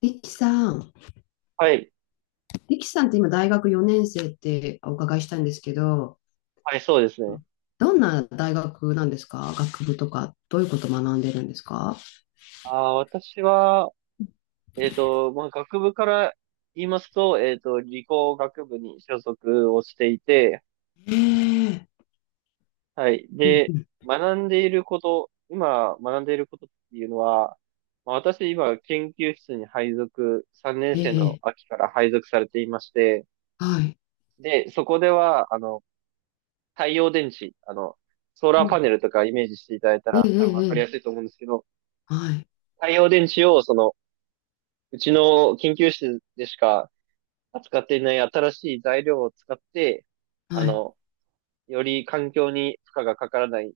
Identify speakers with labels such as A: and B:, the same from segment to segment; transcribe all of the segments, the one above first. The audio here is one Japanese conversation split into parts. A: リキさん、
B: はい。
A: リキさんって今大学4年生ってお伺いしたんですけど、
B: はい、そうですね。
A: どんな大学なんですか？学部とか、どういうことを学んでるんですか？
B: 私は、まあ、学部から言いますと、理工学部に所属をしていて、
A: ええ、
B: はい。
A: うんう
B: で、
A: ん、
B: 学んでいること、今学んでいることっていうのは、まあ、私今研究室に3年
A: え
B: 生の
A: え、
B: 秋から配属されていまして、
A: はい。
B: で、そこでは、太陽電池、ソー
A: う
B: ラーパ
A: ん、
B: ネルとかイメージしていただいた
A: ええ
B: ら
A: え
B: 多分わ
A: え
B: かりや
A: え
B: す
A: え、
B: いと思うんですけど、
A: はい、
B: 太陽電池をうちの研究室でしか扱っていない新しい材料を使って、あ
A: はい。
B: の、より環境に負荷がかからない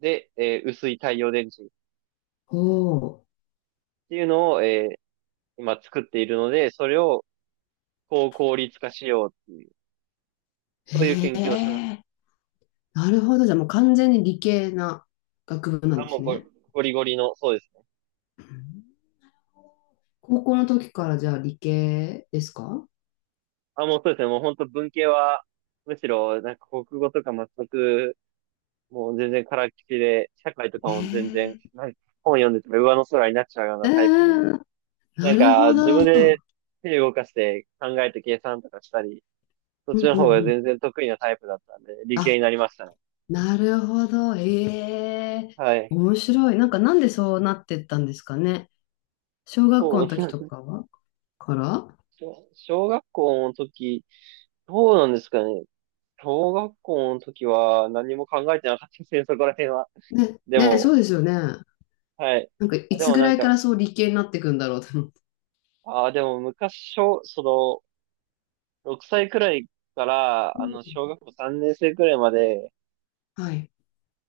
B: で、薄い太陽電池っ
A: おー、
B: ていうのを、今作っているので、それを高効率化しようっていう、そういう
A: え
B: 研究をしてます。
A: え、なるほど。じゃあもう完全に理系な学部なん
B: あ、
A: で
B: も
A: す
B: うゴ
A: ね。
B: ゴリゴリの、そうですね。
A: うん。高校の時からじゃあ理系ですか？
B: あ、もうそうですね。もう本当文系は、むしろ、なんか国語とか全く、もう全然からっきしで、社会とかも全然、
A: ええ
B: なんか本読んでても上の空になっちゃうようなタイプで、
A: ええ、
B: な
A: な
B: ん
A: る
B: か、
A: ほ
B: 自
A: ど。う
B: 分で
A: ん
B: 手動かして考えて計算とかしたり、そっ
A: う
B: ち
A: ん
B: の
A: う
B: 方が
A: ん。
B: 全然得意なタイプだったんで、理系
A: あ、
B: になりましたね。
A: なるほど。ええ、
B: はい。
A: 面白い。なんかなんでそうなってったんですかね。小学校
B: そう、
A: の時と かはから、
B: 小学校の時、どうなんですかね。小学校の時は何も考えてなかったですね、そこら辺は。
A: ね、
B: で
A: ね、そ
B: も、
A: うですよね。
B: はい。
A: なんかい
B: で
A: つ
B: も
A: ぐ
B: な
A: ら
B: ん
A: いか
B: か、
A: らそう理系になっていくんだろうと思って。
B: ああ、でも昔、小、その、6歳くらいか
A: う
B: ら、
A: ん、
B: 小学校3年生くらいまで、
A: はい。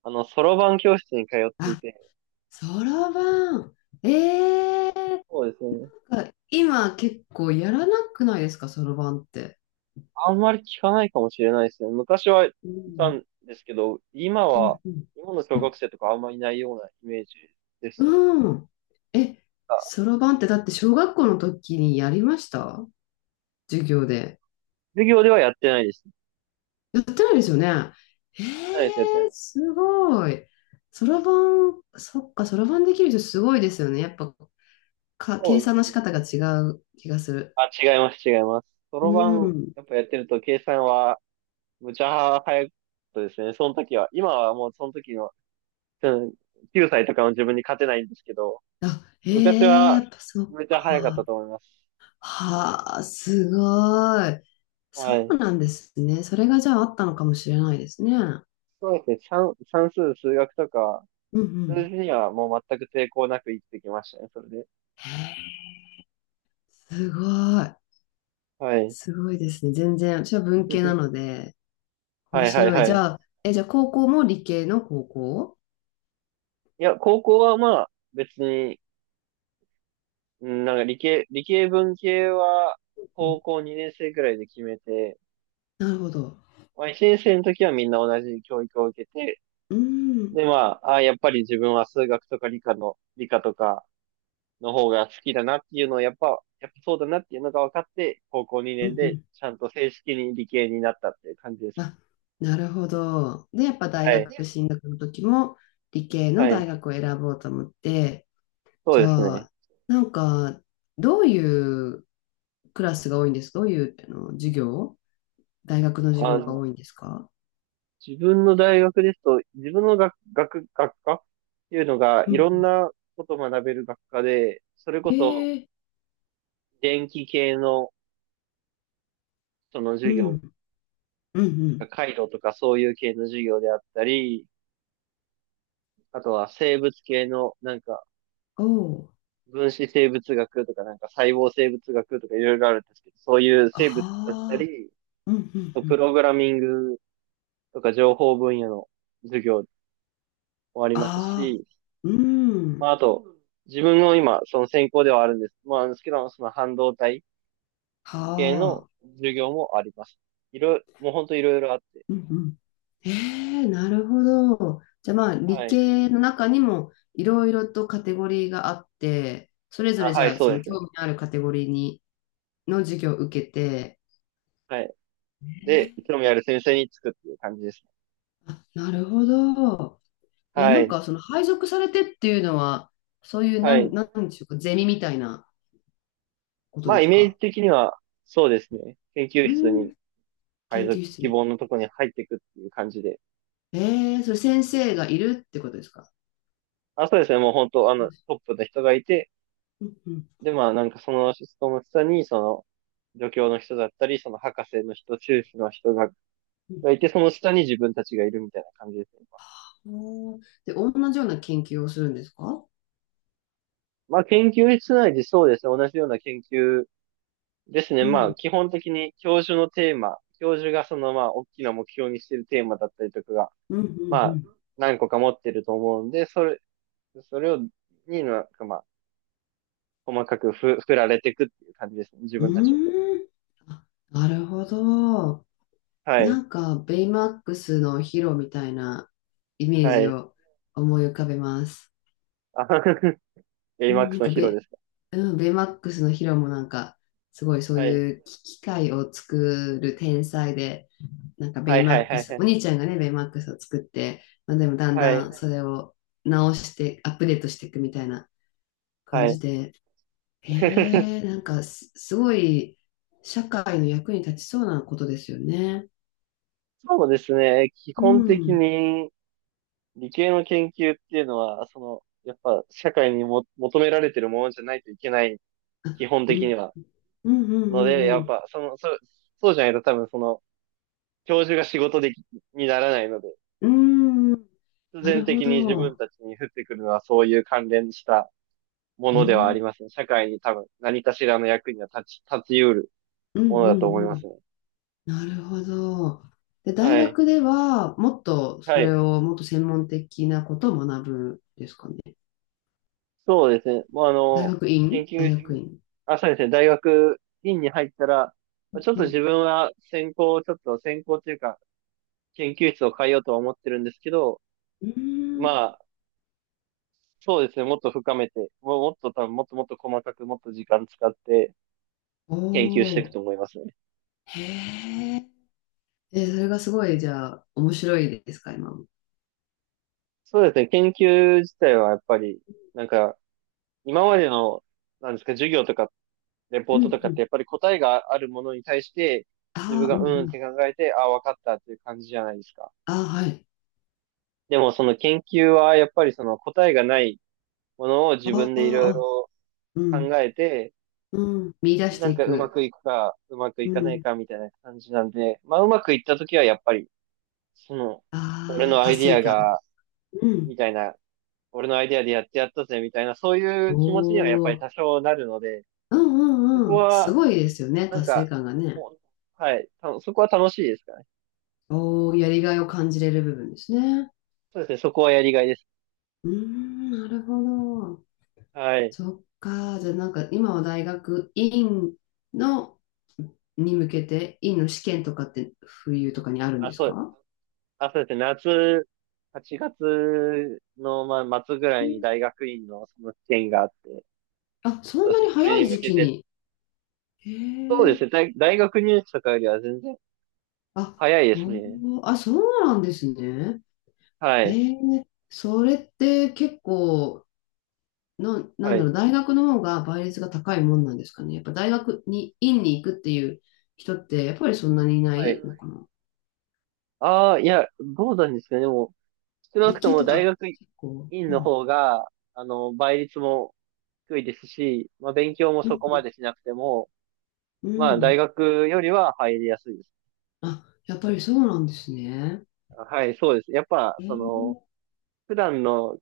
B: そろばん教室に通ってい
A: あ、
B: て、
A: そろばん。ええ、
B: そうですね。
A: なんか今結構やらなくないですか、そろばんって？
B: あんまり聞かないかもしれないですね。昔はい
A: う
B: た
A: ん。
B: んですけど、
A: うんうん。
B: 今の小学生とかあんまりいないようなイメージです。
A: うん。え、
B: あ、
A: そろばんってだって小学校の時にやりました？授業で。
B: 授業ではやってないです。やっ
A: やってないですよね。え
B: てないです、やってな
A: え、
B: い。
A: すごい。そろばん、そっか、そろばんできる人すごいですよね。やっぱ、か、
B: そ
A: 計
B: うで
A: 算
B: す
A: の仕
B: ね。
A: 方が違う気がする。
B: あ、違います、違います。そ
A: う
B: ろばん、
A: ん。
B: やっぱやってると計算は、むちゃ早かったですね。その時は。今はもうその時の、うん、9歳とかの自分に勝てないんですけど、
A: あ、え
B: 昔
A: え、や
B: は、
A: っぱそっ
B: めちゃ早かった
A: か。
B: と思います。
A: はあ、すごい。そ
B: はい。
A: うなんですね。それがじゃああったのかもしれないですね。
B: そうですね。算数、数学とか、
A: うんう
B: 数字
A: ん。
B: にはもう全く抵抗なく生きてきましたね、それで。
A: へえ、すごい。
B: はい。
A: すごいですね。全然、私は文系なの で、面
B: はいはい
A: 白い。
B: は
A: じ
B: い。
A: ゃあ、え、じゃあ高校も理系の高校？
B: いや、高校はまあ、別に、うんなんか理系文系は、高校2年生くらいで決めて、
A: なるほど。
B: まあ1年生の時はみんな同じ教育を受けて、
A: うーん。
B: でまあ、やっぱり自分は数学とか理科とかの方が好きだなっていうのをやっぱそうだなっていうのが分かって、高校
A: う
B: 2年
A: んう
B: で
A: ん。
B: ちゃんと正式に理系になったっていう感じですね。
A: あ、なるほど。で、やっぱ大
B: は
A: 学
B: い。
A: 進学の時も理系の
B: は
A: 大
B: い。
A: 学を選ぼうと思って、
B: そ
A: じ
B: うです
A: ゃ
B: ね。
A: あ、なんか、どういうクラスが多いんですか？どういうあの授業、大学の授業が
B: あ、
A: 多いんですか？
B: 自分の大学ですと、自分の学科っていうのが、
A: う
B: いろん
A: ん。
B: なことを学べる学科で、それこそ、
A: ええ、
B: 電気系の、その
A: う
B: 授業、
A: ん。う
B: な
A: ん
B: んか回路とかそういう系の授業であったり、あとは生物系の、なんか、
A: うん。おお。
B: 分子生物学とか、なんか細胞生物学とかいろいろあるんですけど、そういう生物だった
A: ああ。
B: り、
A: うんうん
B: あと
A: う
B: プ
A: ん。
B: ログラミングとか情報分野の授業もあります
A: ああ。
B: し、
A: う
B: ま
A: ん。
B: あ、あと、自分の今、その専攻ではあるんです。まあ、なんですけど、その半導体系
A: は、
B: の授業もあります。いろいろ、もう本当いろいろあって。
A: うんうん。えー、なるほど。じゃあまあ
B: は
A: 理
B: い。
A: 系の中にもいろいろとカテゴリーがあって、それぞれ
B: あ、
A: じ
B: は
A: ゃ
B: い、
A: あ
B: そ
A: そ
B: う
A: の
B: です。
A: 興味のあるカテゴリーにの授業を受けて、
B: はい。で、興味ある先生につくっていう感じですね。
A: あ、なるほど。え、
B: は
A: なん
B: い。
A: かその配属されてっていうのは、そういう
B: はい。
A: なんでしょうか、ゼミみたいなこと
B: まあ、
A: で
B: イ
A: す
B: メージ
A: か？
B: 的には、そうですね。研究
A: う
B: 室に
A: ん、研
B: 配属、
A: 究室
B: 希
A: に。
B: 望のとこに入っていくっていう感じで。
A: えー、それ先生がいるってことですか？
B: あ、そうですね。もう本当、ト
A: う
B: ップの人がいて、
A: んうん
B: で、まあ、なんかその人の下に、助教の人だったり、その博士の人、修士の人が
A: うん。
B: がいて、その下に自分たちがいるみたいな感じですね。
A: おー、で、同じような研究をするんですか？
B: まあ、研究室内でそうですね。同じような研究ですね。
A: う
B: まあ、
A: ん、
B: 基本的に教授のテーマ、教授がまあ、大きな目標にしているテーマだったりとかが、
A: うん、う
B: まあ、
A: ん、
B: 何個か持ってると思うんで、それ、それを、になんかまあ、細かく振られていくっていう感じですね。自
A: う
B: 分たちを。
A: ーん。あ、なるほど。
B: は
A: な
B: い。
A: んか、ベイマックスのヒロみたいなイメー
B: は
A: ジ
B: い。
A: を思い浮かべます。
B: あ
A: うん、な
B: AMAX
A: ん
B: の
A: か
B: ヒロですか。
A: うん、ベイマックスのヒロもなんか、すごいそう
B: はい。
A: いう機械を作る天才で、なんかベ
B: は
A: イ
B: い
A: マ
B: は
A: ッ
B: い
A: ク
B: はい
A: ス、
B: は
A: お
B: い。
A: 兄ちゃんがね、ベイマックスを作って、まあ、でもだん
B: はい。
A: だんそれを直して、アップデートしていくみたいな
B: は
A: 感じ
B: い。
A: で、へえ、なんかすごい社会の役に立ちそうなことですよね。
B: そうですね。基
A: う
B: 本的
A: ん。
B: に、理系の研究っていうのは、やっぱ社会にも求められてるものじゃないといけない、
A: あ、
B: 基本
A: う
B: 的
A: ん、
B: には。
A: うん、う
B: の
A: ん、
B: で、
A: う
B: やっ
A: ん、
B: ぱ、そうじゃないと多分教授が仕事でき、にならないので、
A: うん。
B: 必
A: な
B: 然
A: る
B: 的
A: ほ
B: に自分
A: ど。
B: たちに降ってくるのはそういう関連したも
A: う
B: のではあり
A: ん、
B: ますね。社会に多分何かしらの役には立ち得る
A: うん、
B: もの
A: う
B: だと思
A: ん、
B: い
A: う
B: ま
A: ん。
B: すね。
A: なるほど。で、大
B: はい。
A: 学では、もっと
B: は
A: そ
B: い。
A: れを、もっと専門的なことを学ぶんですかね。
B: そうですね。もう
A: 大学
B: 研
A: 院、大
B: 究、
A: 学院。
B: あ、そうですね。大学院に入ったら、
A: う
B: ちょっと
A: ん。
B: 自分は専攻を、ちょっと専攻というか、研究室を変えようとは思ってるんですけど、
A: うーん、
B: まあ、そうですね。もっと深めて、もうもっと多分、もっともっと細かく、もっと時間使って
A: お
B: 研究していく
A: ー。
B: と思いますね。
A: へーえ。それがすごい、じゃあ、面白いですか、今も。
B: そうですね。研究自体はやっぱり、なんか、今までの、なんですか、授業とか、レポ
A: う
B: ートと
A: ん
B: か
A: う
B: って、
A: ん。
B: やっぱり答えがあるものに対して、自分
A: ああ、う
B: が
A: ん
B: うん
A: う
B: っ
A: ん。
B: て考えて、ああ、わかったっていう感じじゃないですか。
A: ああ、はい。
B: でもその研究はやっぱりその答えがないものを自
A: あ
B: 分
A: あ、
B: でいろい
A: あ、
B: ろ
A: う
B: 考
A: ん。
B: えて、
A: うん。見出し
B: な
A: て
B: ん
A: い
B: かうま
A: く。
B: くいくか、うまく
A: う
B: いかない
A: ん。
B: かみたいな感じなんで、まあうまくいった時はやっぱり、その、俺
A: ああ、
B: のア
A: 達
B: イディ
A: 成
B: ア
A: 感。
B: が、
A: うん。
B: みたいな、俺のアイディアでやってやったぜみたいな、そうい
A: お
B: う気持ちにはやっぱり
A: お、
B: 多少なるので、
A: うんう
B: そこ
A: んうん。す
B: は、
A: ごいですよね、
B: なん
A: 達成
B: か、
A: 感がね。
B: もう、はい、そこは楽しいですかね。
A: おお、やりがいを感じれる部分ですね。
B: そうですね、そこはやりがいです。
A: うーん、なるほど。
B: はい。
A: そっか。じゃあなんか今は大学院のに向けて、院の試験とかって冬とかにあるん
B: あ、
A: です
B: そう、
A: か？
B: あ、そうですね。8月の、まあ、末ぐらいに
A: え、
B: 大学院のその試験があって、
A: あ、そ
B: そう
A: ん
B: で
A: な
B: すね。
A: に
B: それ
A: 早い
B: に向
A: 時
B: け
A: 期
B: て、
A: に。へ
B: そうです
A: え。
B: ね。大学入試とかよりは全然
A: あ、
B: 早いです
A: ほん
B: ね。
A: まあ、そうなんですね。
B: はい。
A: ええ、それって結構な
B: は
A: んだ
B: い。
A: ろう、大学の方が倍率が高いもんなんですかね。やっぱ大学に、院に行くっていう人って、やっぱりそんなにいな
B: はい。
A: いのかな。
B: ああ、いや、どうなんですかね。でも、少な
A: 理
B: くと
A: 系
B: も
A: と
B: 大
A: か
B: 学
A: 結構、
B: 院
A: う
B: の
A: ん、
B: 方が、倍率も低いですし、まあ、勉強も
A: う
B: そこま
A: ん、
B: でしなくても、
A: うん。う
B: まあ、大
A: ん、
B: 学よりは入りやすいです。
A: あ、やっぱりそうなんですね。
B: はい、そうです。やっぱ、
A: えー、
B: 普段の、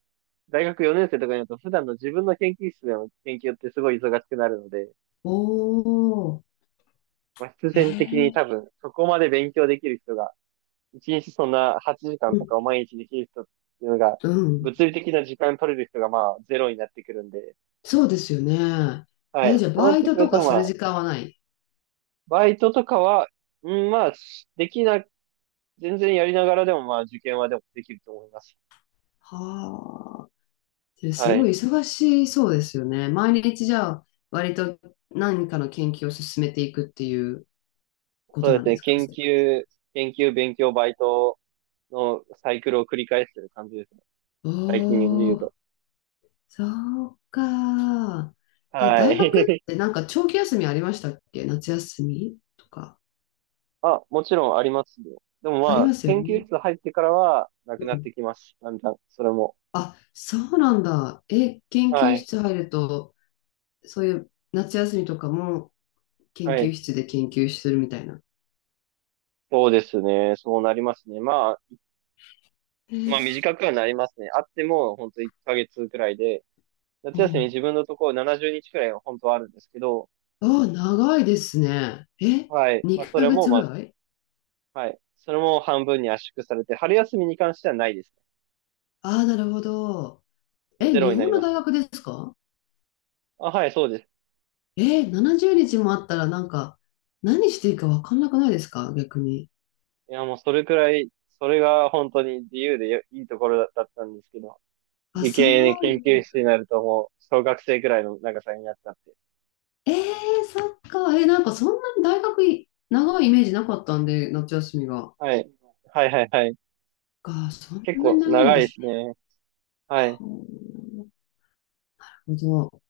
B: 大学4年生とかになると、普段の自分の研究室での研究ってすごい忙しくなるので、
A: おー、
B: まあ、必
A: え
B: 然的に
A: ー、
B: 多分、そこまで勉強できる人が、1日そんな8時間
A: う
B: とか
A: ん、
B: を毎日できる人っていうのが、
A: うん。
B: 物理的な時間取れる人がまあ、ゼロになってくるんで、
A: そうですよね。
B: は
A: えー、
B: い。
A: じゃあ
B: そうなっ
A: バイ
B: て
A: ト
B: くる
A: とか
B: と、ま
A: する
B: あ、
A: 時間はない？
B: バイトとかは、うん、まあ、しできな、全然やりながらでも、まあ、受験はでもできると思います。
A: はあ。で、す
B: は
A: ご
B: い。
A: い忙しそうですよね。毎日じゃあ、割と何かの研究を進めていくっていう。こ
B: そ
A: と
B: うで
A: な
B: す
A: んで
B: ね。
A: すか、
B: 研
A: 生活。
B: 究、研究、勉強、バイトのサイクルを繰り返してる感じです。最近で言う
A: おー、
B: と。
A: そうか。え、
B: は
A: 大学
B: い。
A: ってなんか長期休みありましたっけ？夏休みとか。
B: あ、もちろんありますよ。でもま
A: あり
B: あ、
A: ますよ
B: 研究
A: ね。
B: 室入ってからは、な
A: う
B: くなっ
A: ん。
B: てきます。だんだん、それも。
A: あ、そうなんだ。え、研
B: は
A: 究
B: い。
A: 室入ると、そういう夏休みとかも研
B: は
A: 究
B: い。
A: 室で研究するみたいな。
B: そうですね。そうなりますね。まあ、
A: え
B: ま
A: ー、
B: あ短くはなりますね。あっても、ほんと1ヶ月くらいで、
A: お
B: 夏休み
A: う、
B: 自分のところ70日くらいは本当はあるんですけど、
A: あー、長いですね。え、
B: はい。まあ、そ
A: 2
B: れ
A: ヶ
B: も、
A: 月
B: ま
A: ぐ
B: あ、
A: らい。
B: はい。それも半分に圧縮されて、春休みに関してはないですね。
A: ああ、なるほど。
B: もう
A: え、
B: ゼロ
A: 日
B: にな
A: 本
B: り
A: の
B: ま
A: 大
B: すね。
A: 学ですか？
B: あ、はい、そうです。
A: えー、70日もあったらなんか、何していいか分かんなくないですか？逆に。
B: いや、もうそれくらい、それが本当に自由でよいいところだったんですけど、
A: あ、
B: 理
A: そ
B: 系に研
A: う。
B: 究室になるともう小学生くらいの長さになっちゃって。
A: えー、そっか。えー、なんかそんなに大学い長いイメージなかったんで、夏休みが。
B: はい。はいはいはい。
A: そん
B: 結
A: な
B: 構
A: に長いん
B: 長い
A: で
B: で
A: す
B: す
A: ね。
B: ね。はい。
A: なるほど